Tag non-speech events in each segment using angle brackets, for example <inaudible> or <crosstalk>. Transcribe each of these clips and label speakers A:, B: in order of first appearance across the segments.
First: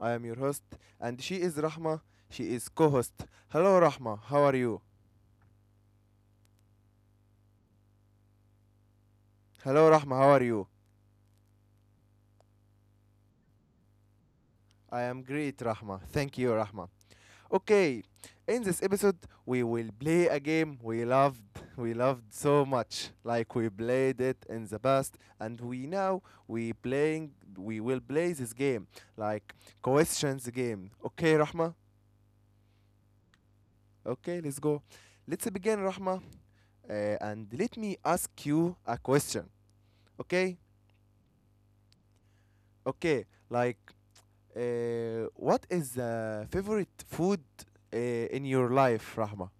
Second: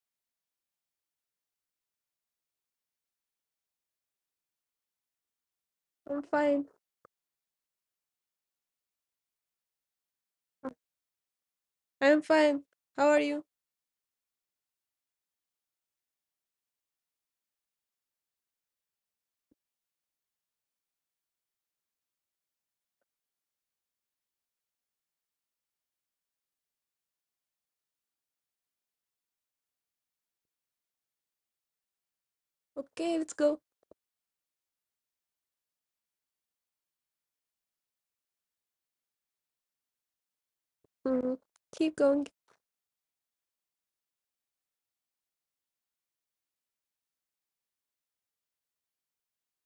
A: I am your host, and she is Rahma, she is co host. Hello, Rahma, how are you?
B: I'm fine.
A: Hello, Rahma, how are you?
B: I'm fine. How are you?
A: I am great, Rahma. Thank you, Rahma. Okay, in this episode, we will play a game we loved. We loved so much, like we played it in the past, and we now we playing. We will play this game, like questions game. Okay, Rahma.
B: Okay, let's go.
A: Okay, let's go. Let's begin, Rahma. And let me ask you a question. Okay?
B: Mhm. Keep going.
A: Okay. Like, what is the favorite food in your life, Rahma?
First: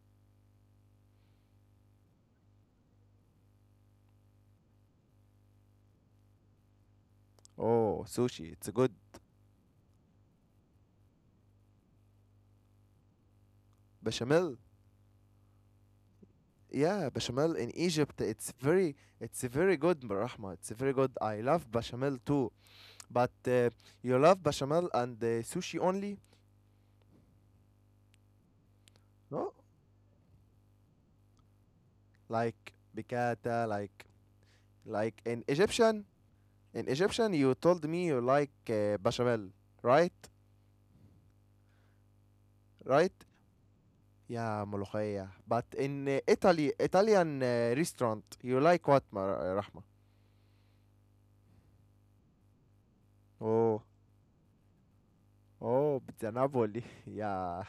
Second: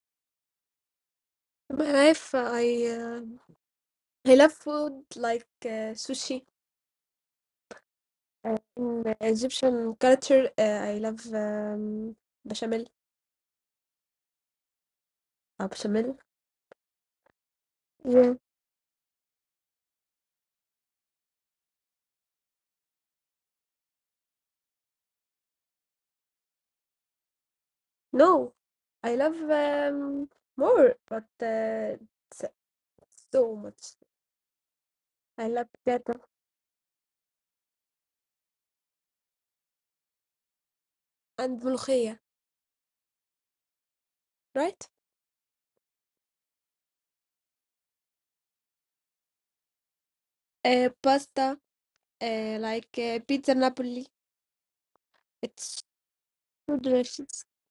B: In my life, I love food like sushi.
A: Oh, sushi. It's a good
B: In Egyptian culture, I love bechamel.
A: bechamel.
B: Bechamel.
A: Yeah, bechamel in Egypt.
B: Yeah.
A: It's a very good, Rahma. It's a very good. I love bechamel too. But you love bechamel and sushi only?
B: No, I love
A: No,
B: um, more, but s-
A: like
B: so
A: bicata,
B: much.
A: like in
B: I love
A: Egyptian.
B: pizza
A: In Egyptian, you told me you like bechamel, right?
B: and bulgogi,
A: right? Yeah,
B: right?
A: ملوخية. But in Italy, Italian restaurant, you like what, Rahma?
B: Pasta, pizza
A: Oh,
B: Napoli. It's
A: oh, pizza
B: so
A: Napoli. <laughs>
B: delicious.
A: Yeah,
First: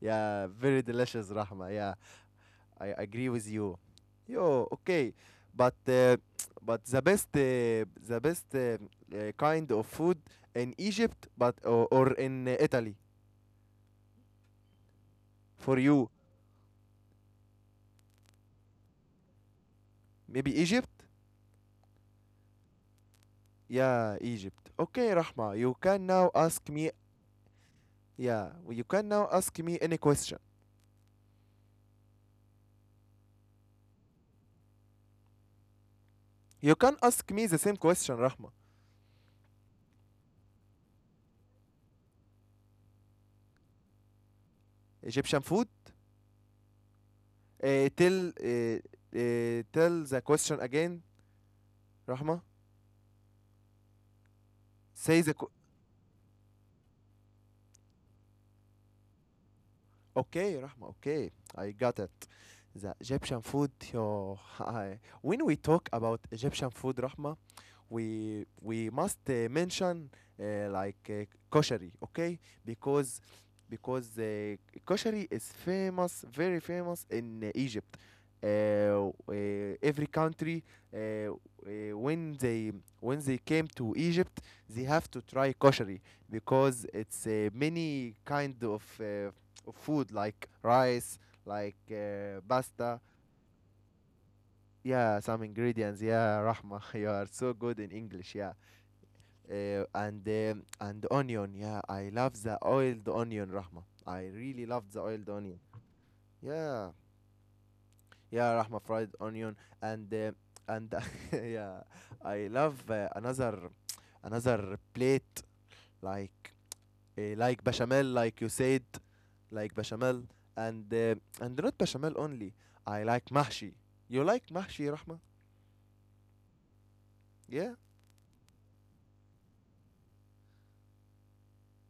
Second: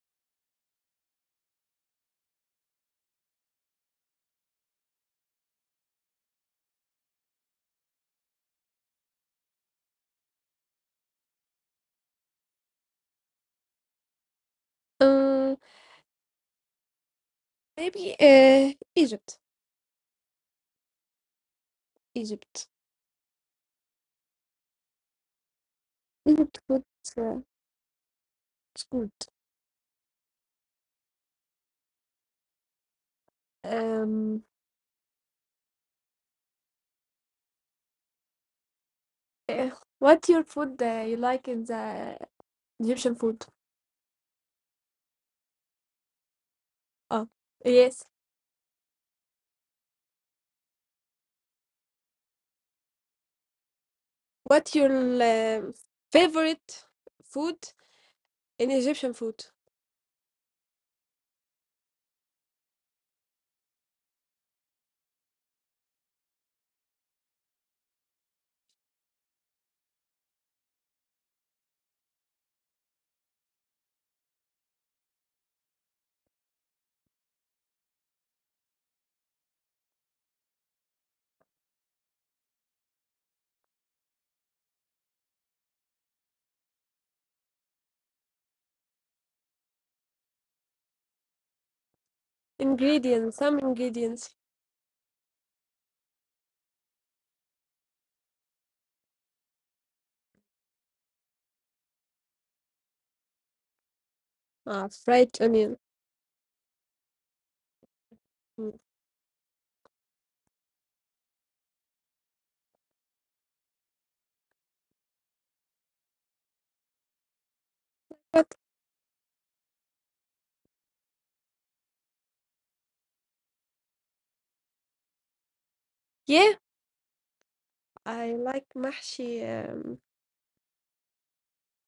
A: yeah, very delicious, Rahma. Yeah, I agree with you. Yo, okay, but the best kind of food in Egypt, but or in Italy
B: Uh,
A: for you,
B: Maybe Egypt.
A: maybe Egypt.
B: Egypt.
A: Yeah, Egypt. Okay, Rahma, you can now
B: Egypt
A: ask
B: good.
A: me.
B: Uh,
A: Yeah,
B: it's
A: you can
B: good.
A: now ask me any question.
B: Um,
A: You can ask me the same question, Rahma.
B: uh, what your food you like in the Egyptian food?
A: Egyptian food. Uh,
B: Oh,
A: tell
B: yes.
A: uh, tell the question again, Rahma. Say the
B: What
A: qu-
B: your favorite food in Egyptian food?
A: okay, Rahma. Okay, I got it. The Egyptian food. Yo, <laughs> when we talk about Egyptian food, Rahma, we must mention like koshery, okay? Because because koshery is famous, very famous in Egypt. Uh, uh, every country when they came to Egypt, they have to try koshery because it's many kind of food like rice, like pasta.
B: Ingredients. Some ingredients.
A: Yeah, some ingredients. Yeah, Rahma, <laughs> you are so good in English. Yeah, and onion. Yeah, I love the oiled onion, Rahma. I really loved the
B: Ah,
A: oiled
B: fried
A: onion.
B: onion.
A: Yeah, yeah, Rahma,
B: Mm.
A: fried onion and uh, and <laughs> yeah, I love another plate like like bechamel, like you
B: But
A: said, like bechamel and uh, and not bechamel only. I like mahshi. You like mahshi, Rahma?
B: yeah,
A: Yeah,
B: I like mahshi.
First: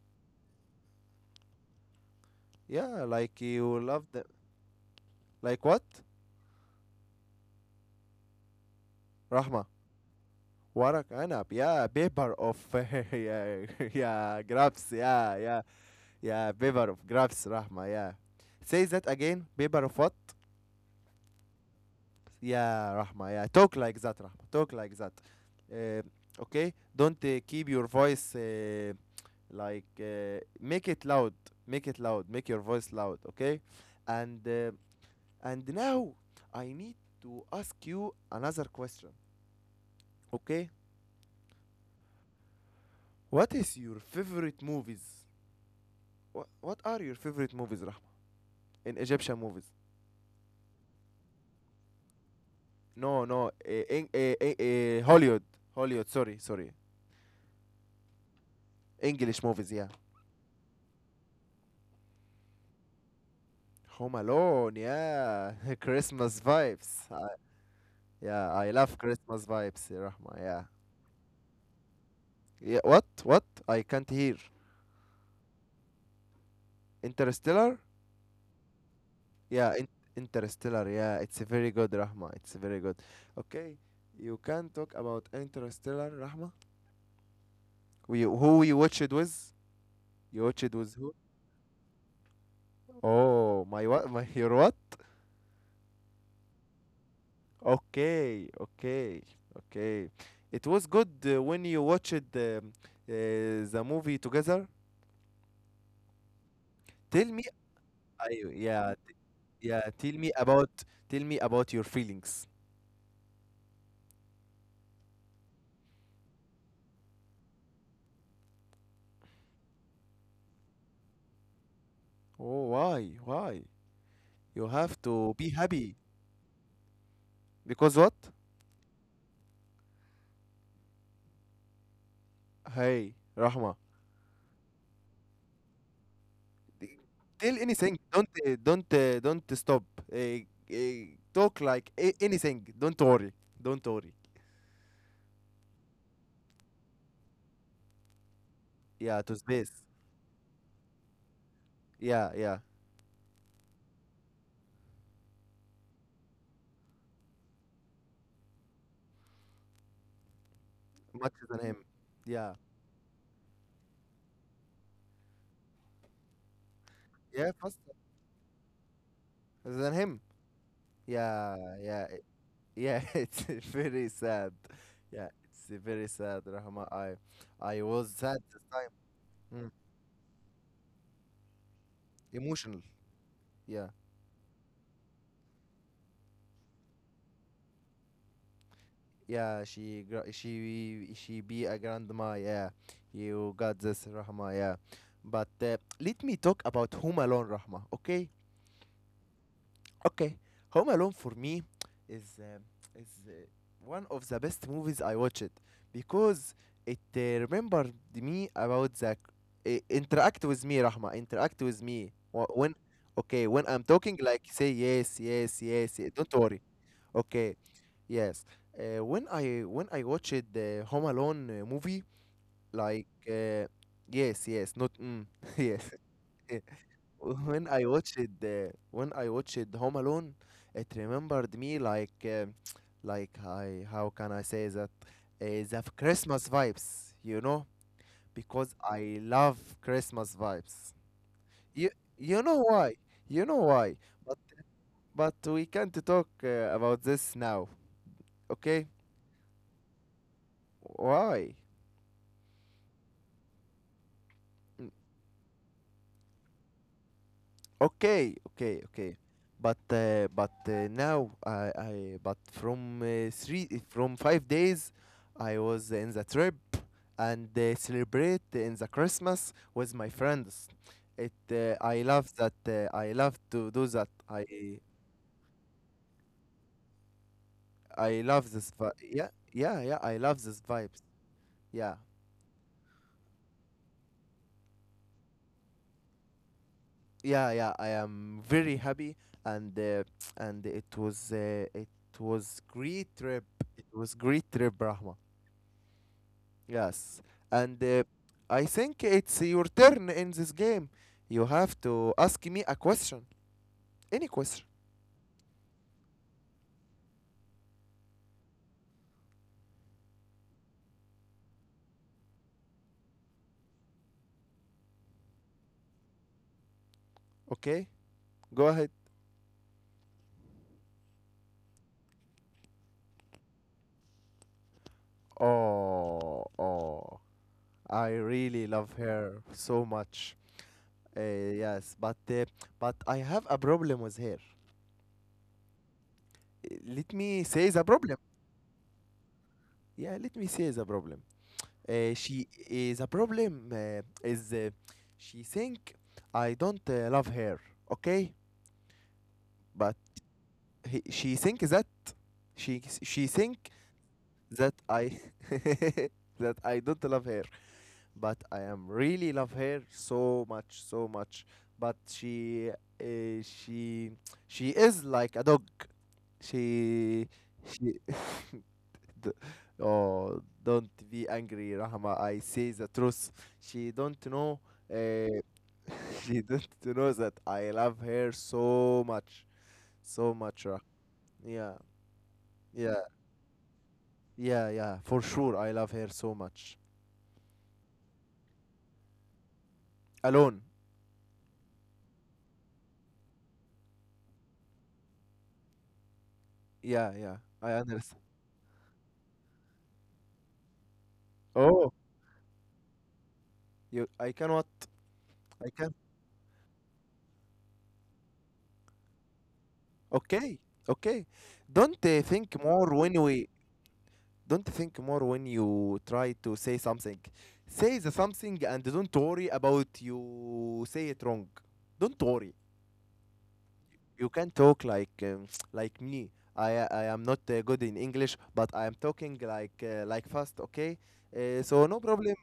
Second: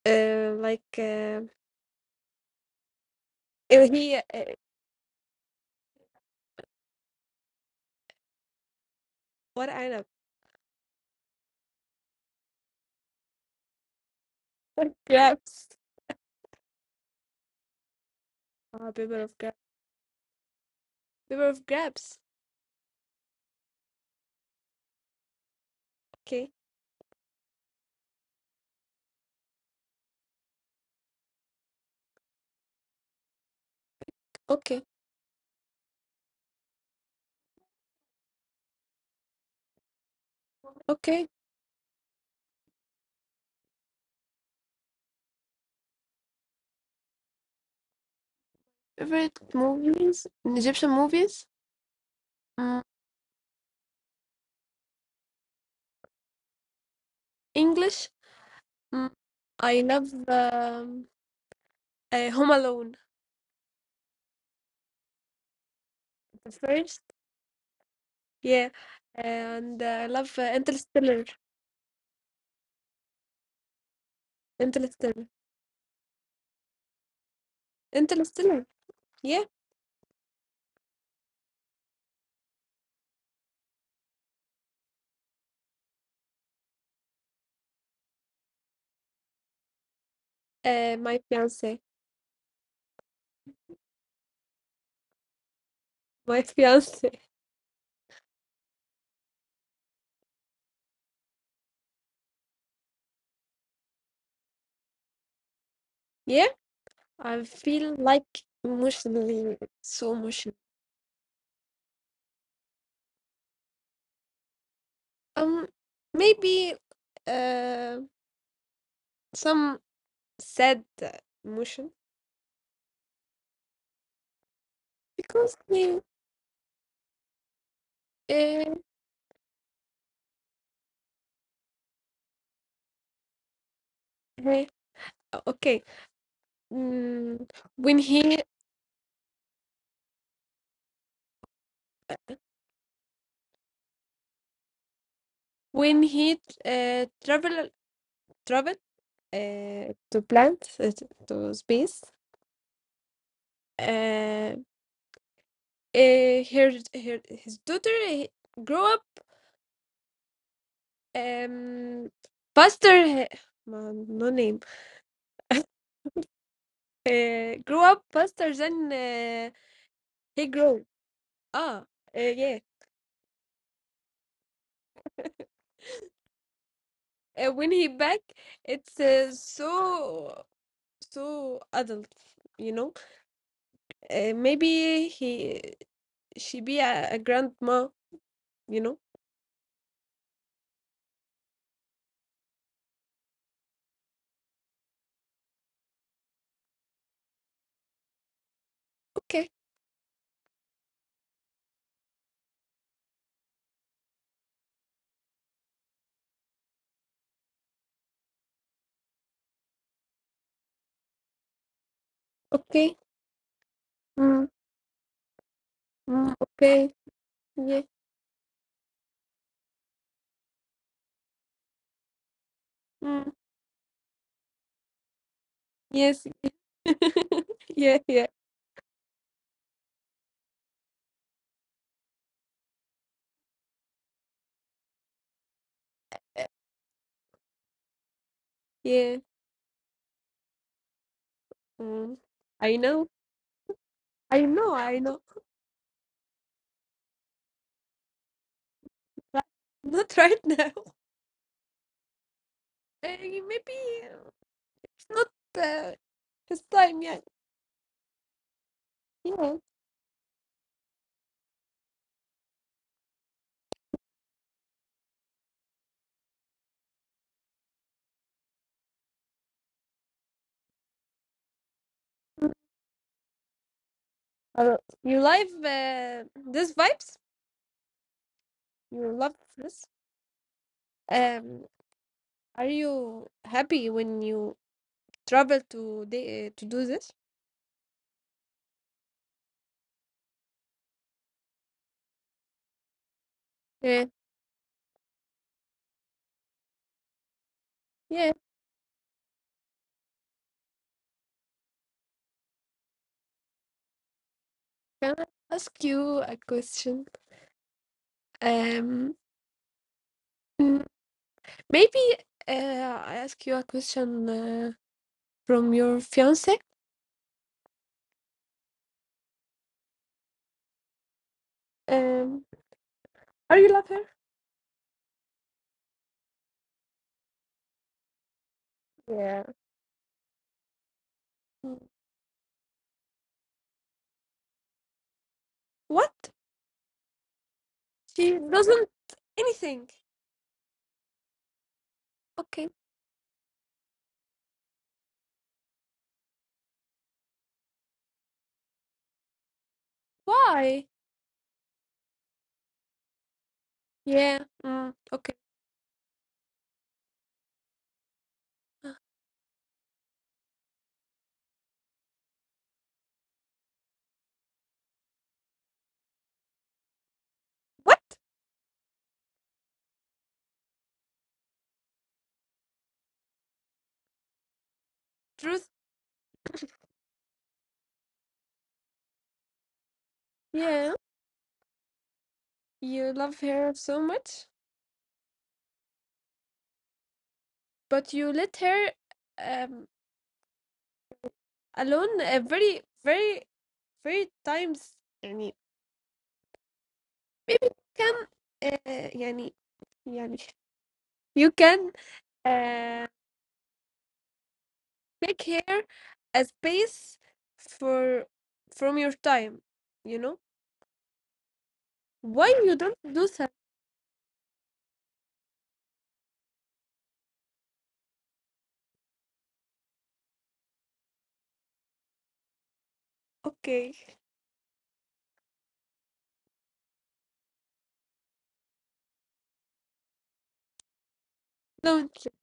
B: Like
A: yeah, like you love
B: he
A: the, like what, Rahma?
B: What I know.
A: ورق عنب, yeah, paper of, yeah, yeah, <laughs> grapes,
B: <laughs>
A: yeah, yeah,
B: Grabs.
A: yeah, paper of grapes, Rahma, yeah. Say
B: Ah,
A: that
B: paper
A: again,
B: of grabs.
A: paper of what?
B: Paper of grabs.
A: Yeah, Rahma, yeah, talk like that, Rahma, talk like that. uh,
B: Okay,
A: okay, don't keep your voice make it loud, make it loud, make your voice loud. Okay, and uh,
B: okay,
A: and now I need to ask you another question. Okay?
B: okay.
A: What is your favorite movies What, what are your favorite movies, Rahma? In Egyptian
B: Favorite
A: movies?
B: movies? Egyptian movies? Mm,
A: No, no. Hollywood. Sorry, sorry.
B: English? Mm,
A: English movies. Yeah.
B: I love Home Alone,
A: Home Alone. Yeah. <laughs> Christmas
B: the first.
A: vibes. Yeah, I
B: Yeah,
A: love Christmas
B: and
A: vibes,
B: I
A: Rahma.
B: love
A: Yeah.
B: Interstellar.
A: Yeah. What? I can't hear.
B: Interstellar.
A: Interstellar.
B: Interstellar. Yeah,
A: Yeah. Interstellar. Yeah. It's very good, Rahma. It's very good. Okay. You can talk about Interstellar, Rahma. Who you watched it with? You watched it with who?
B: my fiance.
A: Oh, my what? My your what?
B: My <laughs> fiance.
A: Okay, okay, okay. It was good when you watched the movie together.
B: Yeah,
A: Tell
B: I
A: me,
B: feel
A: I,
B: like
A: yeah,
B: emotionally
A: yeah.
B: so emotional.
A: Tell me about your feelings.
B: Um, maybe uh, some sad emotion
A: Oh, why, why? You have to
B: because
A: be
B: he.
A: happy because what?
B: uh,
A: Hey, Rahma,
B: Hey, okay.
A: d-
B: Mm,
A: tell
B: when
A: anything.
B: he
A: Don't stop. Uh, uh, Talk like anything. Don't worry. Don't worry.
B: when he uh, travel traveled
A: Yeah, to
B: uh,
A: space.
B: to plant uh, to space,
A: Yeah, yeah.
B: uh, uh, her, her his daughter grew up
A: Much than him.
B: um
A: Yeah.
B: faster. No no name.
A: Yeah,
B: Grew
A: first.
B: up faster than
A: Than him.
B: he grew.
A: Yeah,
B: Ah,
A: yeah,
B: yeah.
A: yeah. <laughs> It's very sad. Yeah, it's very sad, Rahma. I was
B: When
A: sad
B: he
A: this
B: back,
A: time.
B: it's
A: Mm.
B: so so adult,
A: Emotional.
B: you know,
A: Yeah,
B: maybe he she be a grandma, you know?
A: yeah. She be a grandma. Yeah, you got this, Rahma. Yeah, but let me talk about Home Alone, Rahma. Okay,
B: Okay,
A: Okay, Home Alone for me is uh, is one of the best movies I watched because it remembered me about the interact with me, Rahma. Interact with me.
B: okay,
A: When, okay, when I'm
B: mm,
A: talking, like, say yes, yes, yes,
B: mm,
A: yes. Don't worry.
B: okay, yeah,
A: Okay, yes. When I watched the Home Alone movie,
B: mm,
A: like yes, yes, not mm, <laughs> yes,
B: yes,
A: yeah,
B: <laughs> yeah,
A: when I
B: yeah,
A: watched uh, when I watched Home Alone, it remembered me, like <tsk> like, I, how can I say that, the Christmas vibes, because
B: yeah.
A: I love Christmas vibes.
B: Mm.
A: You you
B: I
A: know
B: know,
A: why? You know why?
B: I
A: But
B: know, I know.
A: but we can't talk about this now, okay?
B: But not right now. <laughs>
A: Why?
B: Eh, maybe uh, it's not uh, his time yet.
A: Okay, okay, okay.
B: Yeah.
A: But now I but from three from 5 days, I was in the trip and celebrate in the Christmas with my friends. It I
B: Mm.
A: love that I love to do that.
B: Uh, you love this vibes?
A: I love this
B: You
A: vi-
B: love
A: Yeah,
B: this?
A: yeah, yeah, I love this vibes.
B: Um,
A: Yeah,
B: are you happy when you travel to to do this?
A: yeah, yeah, I am very happy, and uh, and it was, great trip. It was great trip Brahma. Yes, and
B: Yeah.
A: uh, I think it's your turn in this game. You have to ask me a question, any question.
B: Can I ask you a question? Um, mm, Maybe I ask you a question from your fiance.
A: Okay, go ahead.
B: Um, are you love her?
A: Oh, I really love
B: Yeah.
A: her so much.
B: Mm.
A: Uh, yes, but but I have a problem with her.
B: What?
A: Let me say the
B: She
A: problem.
B: doesn't anything.
A: Yeah, let me say the problem.
B: Okay.
A: She is a problem. Is She think I don't love her? Okay, but
B: Why?
A: she think that. She think
B: Yeah. Mm,
A: that
B: okay.
A: I, <laughs> that I don't love her, but
B: Uh,
A: I am really love her so much, so much. But uh, she she is like a dog. She
B: what?
A: she. <laughs> d- oh, don't be angry, Rahma. I say the truth. She don't know.
B: Truth.
A: Uh, <laughs> she don't know that I love her so much, so much.
B: Yeah.
A: Rah. Yeah,
B: You
A: yeah.
B: love her so much,
A: Yeah, yeah, for sure. I love her so much.
B: but you let her um
A: Alone.
B: alone, very very times.
A: Yeah, yeah.
B: Maybe
A: I
B: you can,
A: understand.
B: يعني يعني you
A: Oh,
B: can uh,
A: you. I cannot.
B: make here
A: I can.
B: a space for from your time, you know
A: Okay, okay. Don't
B: why
A: think
B: you
A: more
B: don't
A: when
B: do
A: we.
B: that?
A: Don't think more when you try to say something. Say the something and don't worry about you say it wrong. Don't worry.
B: Okay,
A: You can talk like <tsk> like me. I am not good in English, but I am talking like like fast. Okay. So no
B: don't you?
A: problem.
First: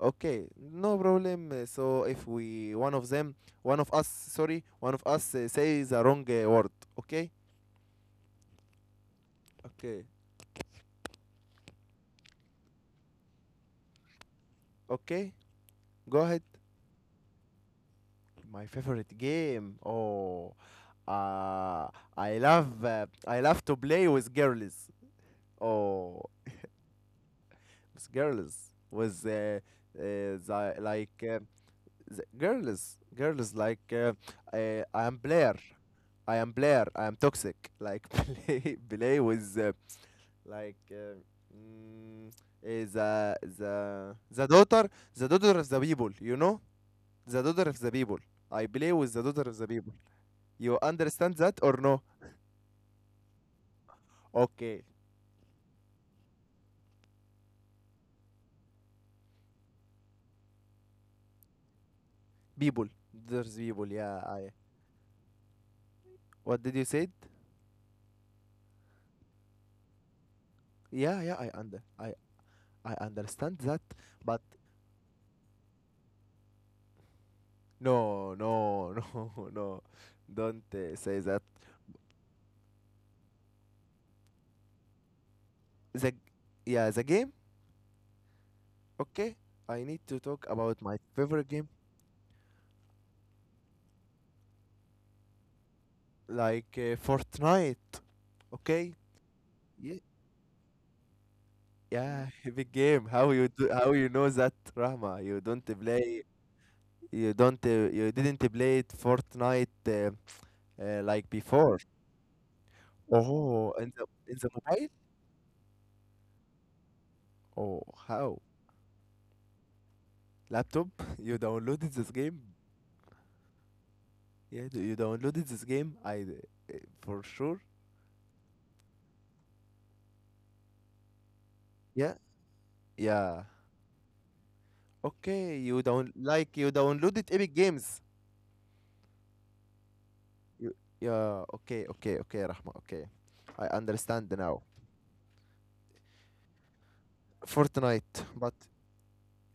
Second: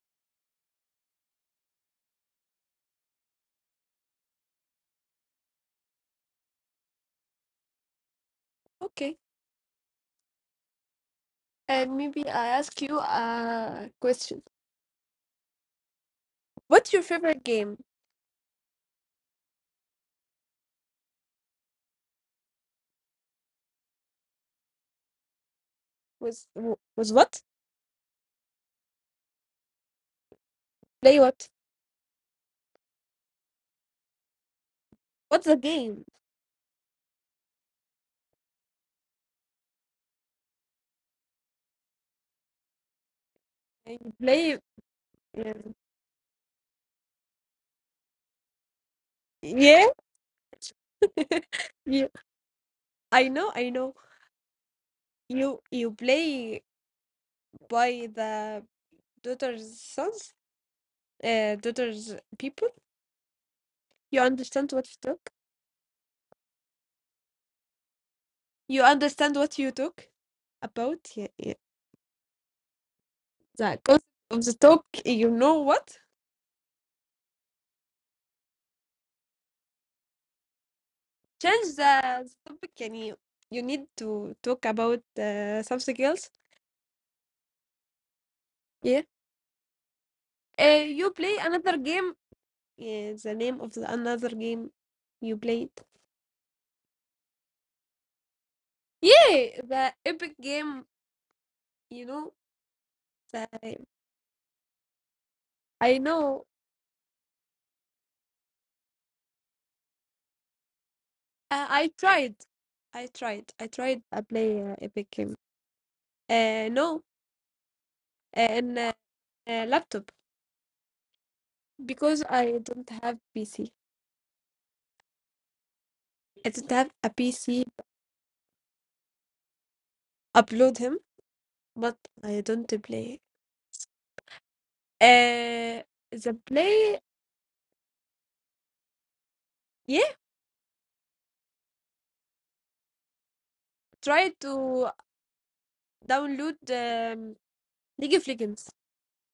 A: Okay, no problem. So if we one of them, one of us, sorry, one of us say the wrong word, okay?
B: Okay,
A: Okay.
B: and maybe I ask you a question.
A: Okay, go ahead.
B: What's your favorite game?
A: My favorite game. Oh, uh, I love to play with girls. Oh,
B: Was w- was what
A: with girls, with the,
B: Play
A: like
B: what?
A: the girls, girls like I am
B: What's the
A: Blair.
B: game?
A: I am Blair. I am toxic. Like <laughs> play with like uh, mm, eh, the
B: And
A: the the
B: play,
A: daughter
B: um,
A: of the people. The daughter of the people. I play with the daughter of the
B: yeah,
A: people. You understand that
B: <laughs>
A: or
B: yeah,
A: no?
B: I know, I know.
A: Okay,
B: You play by the daughter's sons, daughter's people.
A: people, there's people, yeah.
B: You
A: I,
B: understand what you talk.
A: what did you say?
B: You understand what you talk
A: Yeah,
B: about.
A: yeah,
B: Yeah,
A: I
B: yeah.
A: under I I understand that.
B: The concept
A: But
B: of the talk. You know what?
A: no, no, <laughs> no, no, don't say that.
B: Change the topic. يعني you need to talk about something
A: The
B: else.
A: Yeah, the game.
B: Yeah.
A: Okay, I need to talk about my
B: You play
A: favorite game,
B: another game. Yeah, the name of the another game you played.
A: like Fortnite. Okay.
B: Yeah, the
A: Ye-
B: epic game. You know.
A: Yeah, <laughs> big game. How you do,
B: The,
A: how you know that, Rahma? You don't
B: I
A: play,
B: know.
A: you didn't play Fortnite like
B: Uh,
A: before.
B: I tried. I
A: Oh,
B: tried. I
A: in
B: play
A: the mobile?
B: epic game. No,
A: Oh, how?
B: in a laptop
A: Laptop? <laughs> You downloaded this
B: because
A: game?
B: I don't have PC.
A: Yeah, do you downloaded this game? I
B: I don't have a
A: for
B: PC
A: sure.
B: upload him, but
A: Yeah,
B: I don't play.
A: yeah. Okay, you
B: Uh,
A: down
B: the
A: like you
B: play,
A: downloaded Epic Games.
B: yeah,
A: You, yeah. Okay, okay, okay, Rahma. Okay, I understand
B: Try
A: now.
B: to download
A: Fortnite,
B: League of
A: but
B: Legends,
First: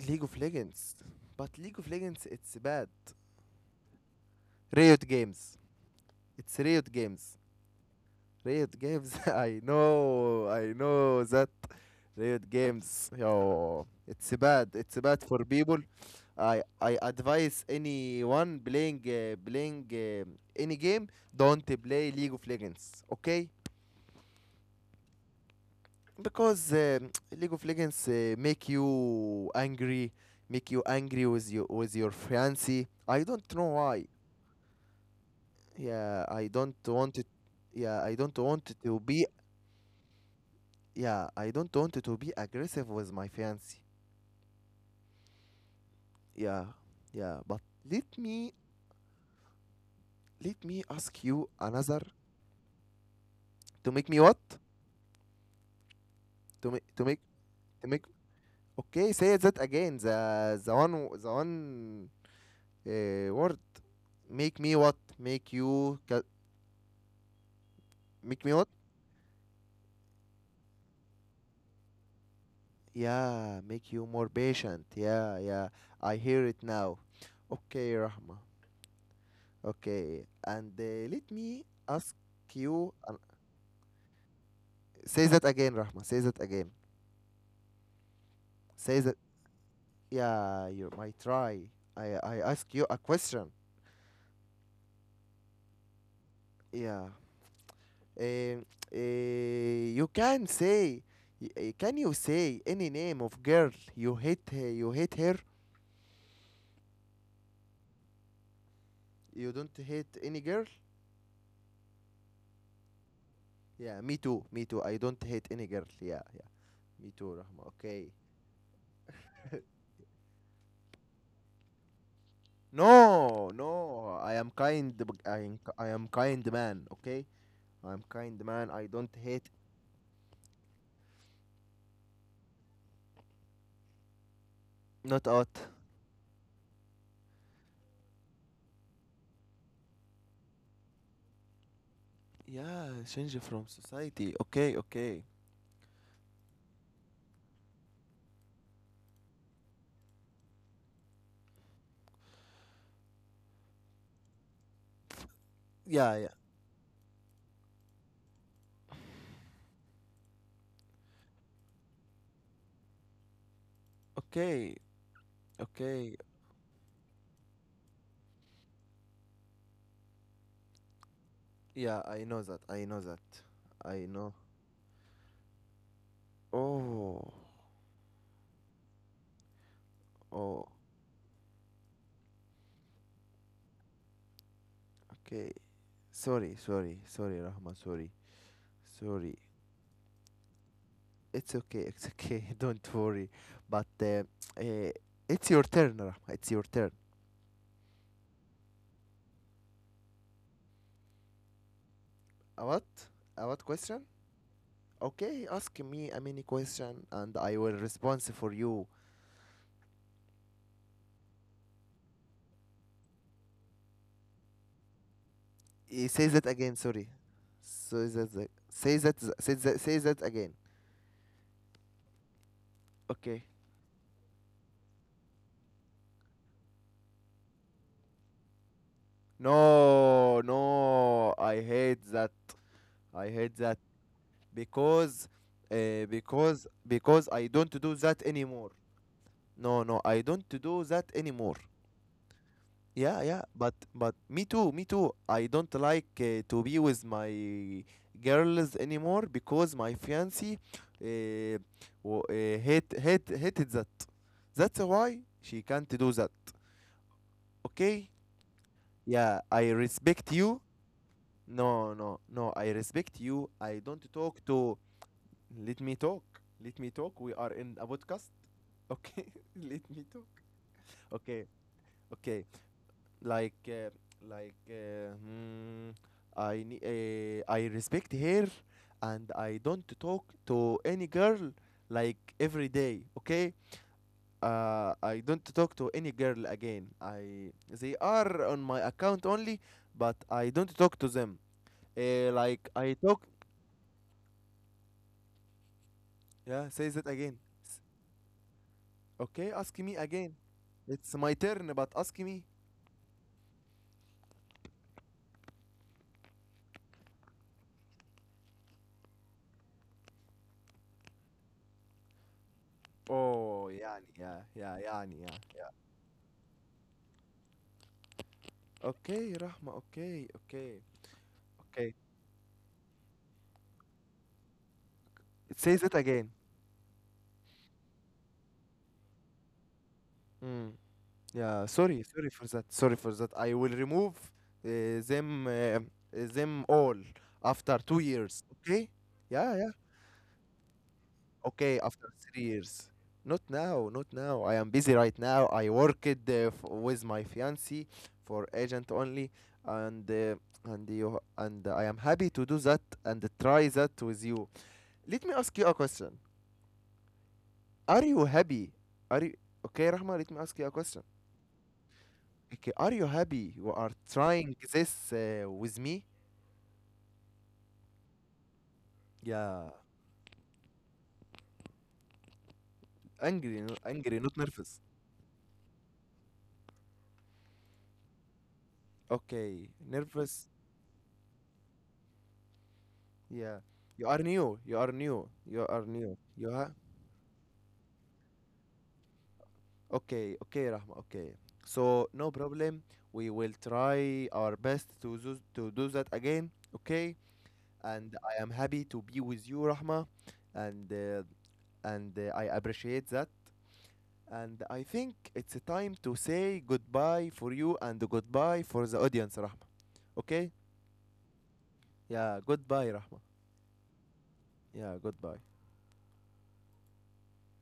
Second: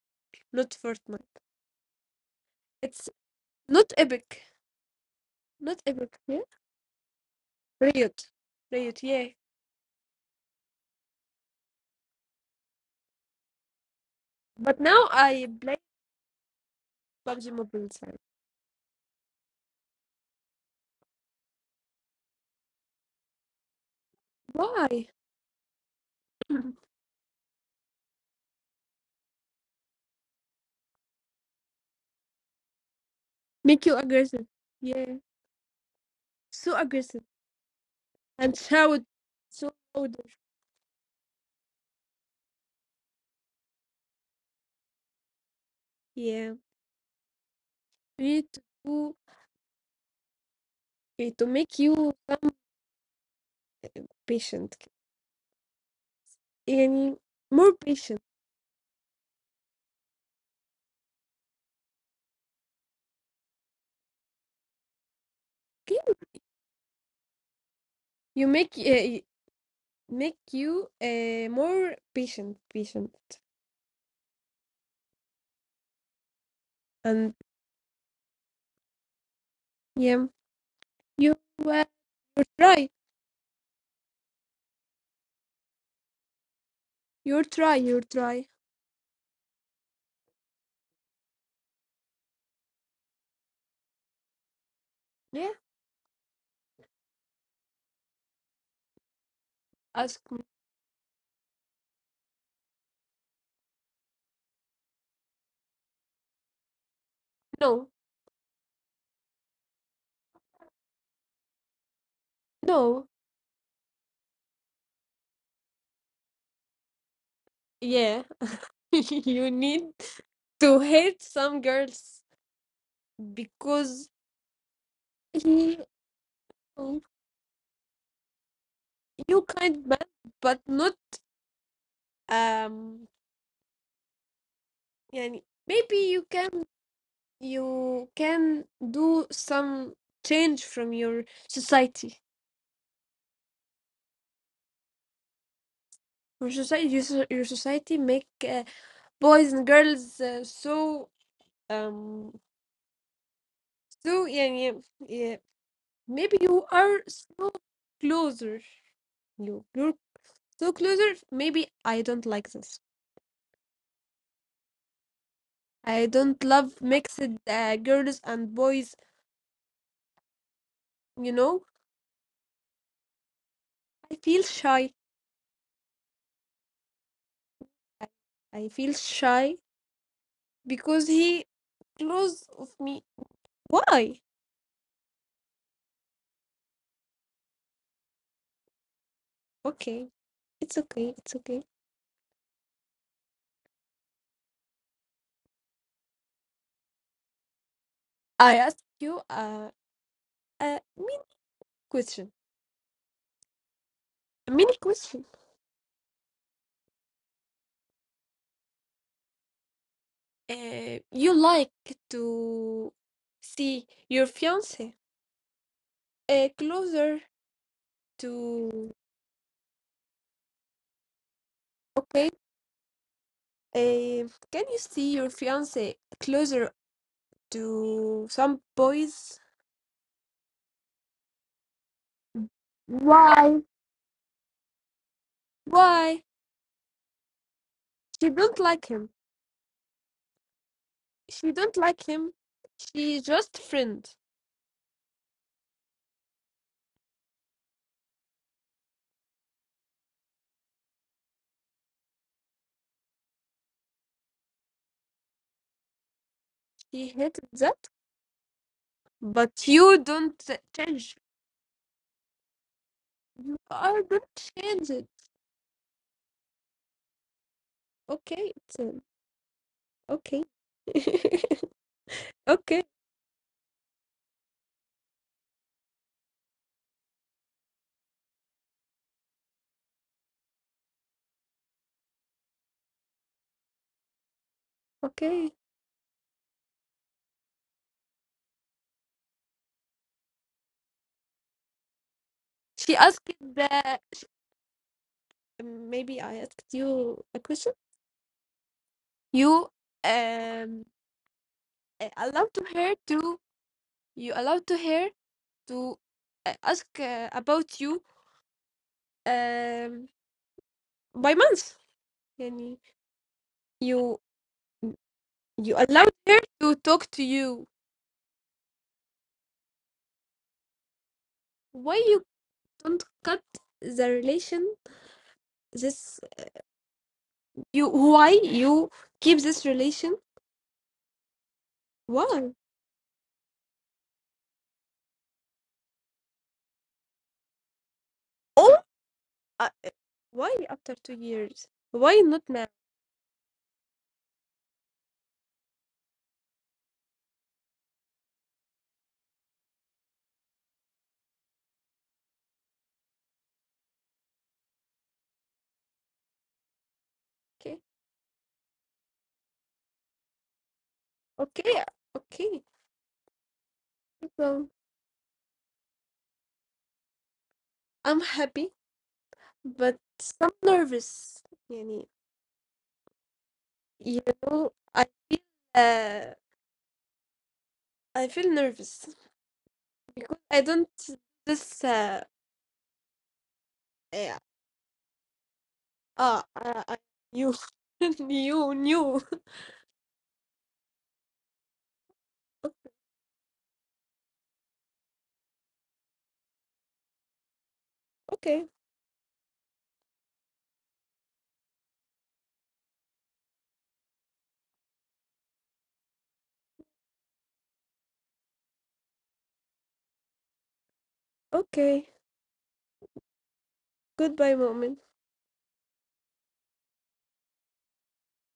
A: League of
B: not
A: Legends.
B: Fortnite.
A: But League of Legends, it's bad.
B: It's not Epic,
A: Riot Games.
B: not Epic, yeah,
A: It's Riot Games.
B: Riot,
A: Riot
B: Riot,
A: Games. <laughs>
B: yeah.
A: I know. I know that. Riot Games. Yo, it's bad.
B: But
A: It's bad
B: now
A: for
B: I
A: people.
B: play
A: I advise
B: PUBG Mobile. Sorry.
A: anyone playing any game, don't play League of Legends. Okay?
B: Why?
A: Because
B: <laughs> <clears throat>
A: <tsk> League of Legends make you angry with your fiancé. I don't know
B: Make
A: why.
B: you aggressive, yeah,
A: Yeah, I don't
B: so
A: want it.
B: aggressive,
A: Yeah, I don't
B: and
A: want it to
B: shout
A: be.
B: so loud.
A: Yeah, I don't want it to be aggressive with my fiancé.
B: Yeah,
A: Yeah, yeah. But let
B: we
A: me
B: to
A: ask you
B: to make
A: another,
B: you some
A: to make me what?
B: patient,
A: To make to
B: يعني
A: make
B: more
A: to make.
B: patient.
A: Okay, say that again. The one word. Make me what?
B: Okay, you
A: Make me
B: make
A: what?
B: make you more patient, patient,
A: Yeah, make you more patient. Yeah, yeah. I hear it now.
B: and
A: Okay, Rahma. Okay, and
B: yeah,
A: let me ask
B: you uh,
A: you.
B: you try,
A: Say that again, Rahma. Say that again. Say that.
B: you try.
A: Yeah, you might try. I ask you a question.
B: Yeah,
A: Yeah. Um, you can
B: ask
A: say.
B: me.
A: Can you say any name of girl you hate? You hate her.
B: No,
A: You don't hate any girl.
B: no.
A: Yeah, me too. Me too. I don't hate any girl. Yeah, yeah. Me too, Rahma. Okay.
B: Yeah, <laughs> you need to hate some girls
A: No,
B: because
A: no. I am kind. b- I am,
B: he
A: I am kind man.
B: you
A: Okay. I'm kind man. I don't hate.
B: kind man, but not um.
A: Not
B: يعني
A: out.
B: maybe you can. You can do some change from your society.
A: Yeah, change from society. Okay, okay.
B: Your society make boys and girls um so yeah, yeah, yeah, maybe
A: Yeah, yeah.
B: you are so closer, you're so closer, maybe I don't like this.
A: Okay,
B: I
A: okay.
B: don't love mixed girls and boys, you know,
A: Yeah, I know that. I know that.
B: I
A: I
B: feel
A: know.
B: shy.
A: Oh,
B: I, I feel shy
A: Oh,
B: because he close of me, why?
A: okay. Sorry, sorry, sorry, Rahma. Sorry, sorry.
B: Okay, it's okay, it's okay.
A: It's okay. It's okay. <laughs> Don't worry. But uh, it's your turn, Rahma. It's your turn.
B: I ask you a mini question.
A: A what? A what question?
B: A mini question.
A: Okay, ask me a mini question, and I will respond for you.
B: You like to see your fiance
A: Say that again, sorry.
B: closer
A: Say that,
B: to.
A: say that, say that again.
B: Okay.
A: Okay.
B: Can you see your fiance closer to some boys?
A: No, no, I hate that. I hate that
B: Why?
A: because,
B: Why?
A: because I don't do that
B: She
A: anymore.
B: don't like him.
A: No, no, I don't do that anymore.
B: She don't like him.
A: Yeah,
B: She
A: yeah,
B: just
A: but
B: friend.
A: me too, me too. I don't like to be with my girls anymore, because my fiancée uh, hated that. That's why she can't do that.
B: She hated that.
A: Okay? Yeah, I
B: But you
A: respect
B: don't
A: you.
B: change.
A: No, no, no. I respect you.
B: You
A: I don't
B: are gonna
A: talk to.
B: change it.
A: Let me talk. Let me talk. We are in a podcast.
B: Okay, it's um,
A: Okay. <laughs> Let me talk.
B: okay.
A: Okay.
B: <laughs>
A: Okay.
B: Okay,
A: like uh, like, I respect her, and I don't talk to any girl like every day. Okay, I
B: okay.
A: don't talk to any girl again. I They are on my account only, but I don't talk to them like
B: She
A: I
B: asked
A: talk.
B: that sh- Maybe I asked
A: Yeah, say
B: you
A: that
B: a
A: again.
B: question.
A: S-
B: You
A: okay, ask me again.
B: um
A: It's my turn,
B: uh,
A: but ask
B: allowed to
A: me.
B: her to you allowed to her to ask about you, um by month. Yani
A: Oh,
B: you
A: يعني, yeah, yeah, يعني,
B: you
A: yeah.
B: allowed her to talk to you.
A: Okay, Rahma. Okay, okay,
B: Why you
A: okay.
B: don't cut the relation?
A: It says
B: This
A: it again.
B: you Why you keep this relation?
A: Mm. Yeah, sorry,
B: Why?
A: sorry for that. Sorry for that. I will remove uh, them uh, them all after two
B: Oh,
A: years. Okay?
B: uh, uh,
A: Yeah, yeah.
B: why after 2 years?
A: Okay,
B: Why not
A: after
B: now?
A: 3 years. Not now, not now. I am busy right now. I worked with my fiancée for agent only, and and you, and I am happy to do that and try that with you. Let me ask you a question.
B: Okay,
A: Are you happy? Are you okay, Rahma? Let me ask you a question.
B: okay, okay.
A: Okay, are you happy you are
B: So
A: trying this with me?
B: I'm happy,
A: Yeah,
B: but some nervous. يعني, you
A: angry, not
B: know,
A: nervous.
B: uh, I feel nervous.
A: Okay,
B: I
A: nervous.
B: don't this.
A: Yeah,
B: Yeah.
A: you are new. You are new. You are
B: Ah,
A: new.
B: uh,
A: You
B: I,
A: ha
B: you <laughs> you knew.
A: Okay, okay, Rahma. Okay. So no problem. We will try our best to do that again. Okay, and
B: Okay,
A: I am happy to be with you, Rahma, and uh, and I appreciate that. And I think it's a time to say goodbye for you and goodbye for the audience, Rahma. Okay?
B: okay.
A: Yeah, goodbye, Rahma.
B: Goodbye, moment.
A: Yeah, goodbye.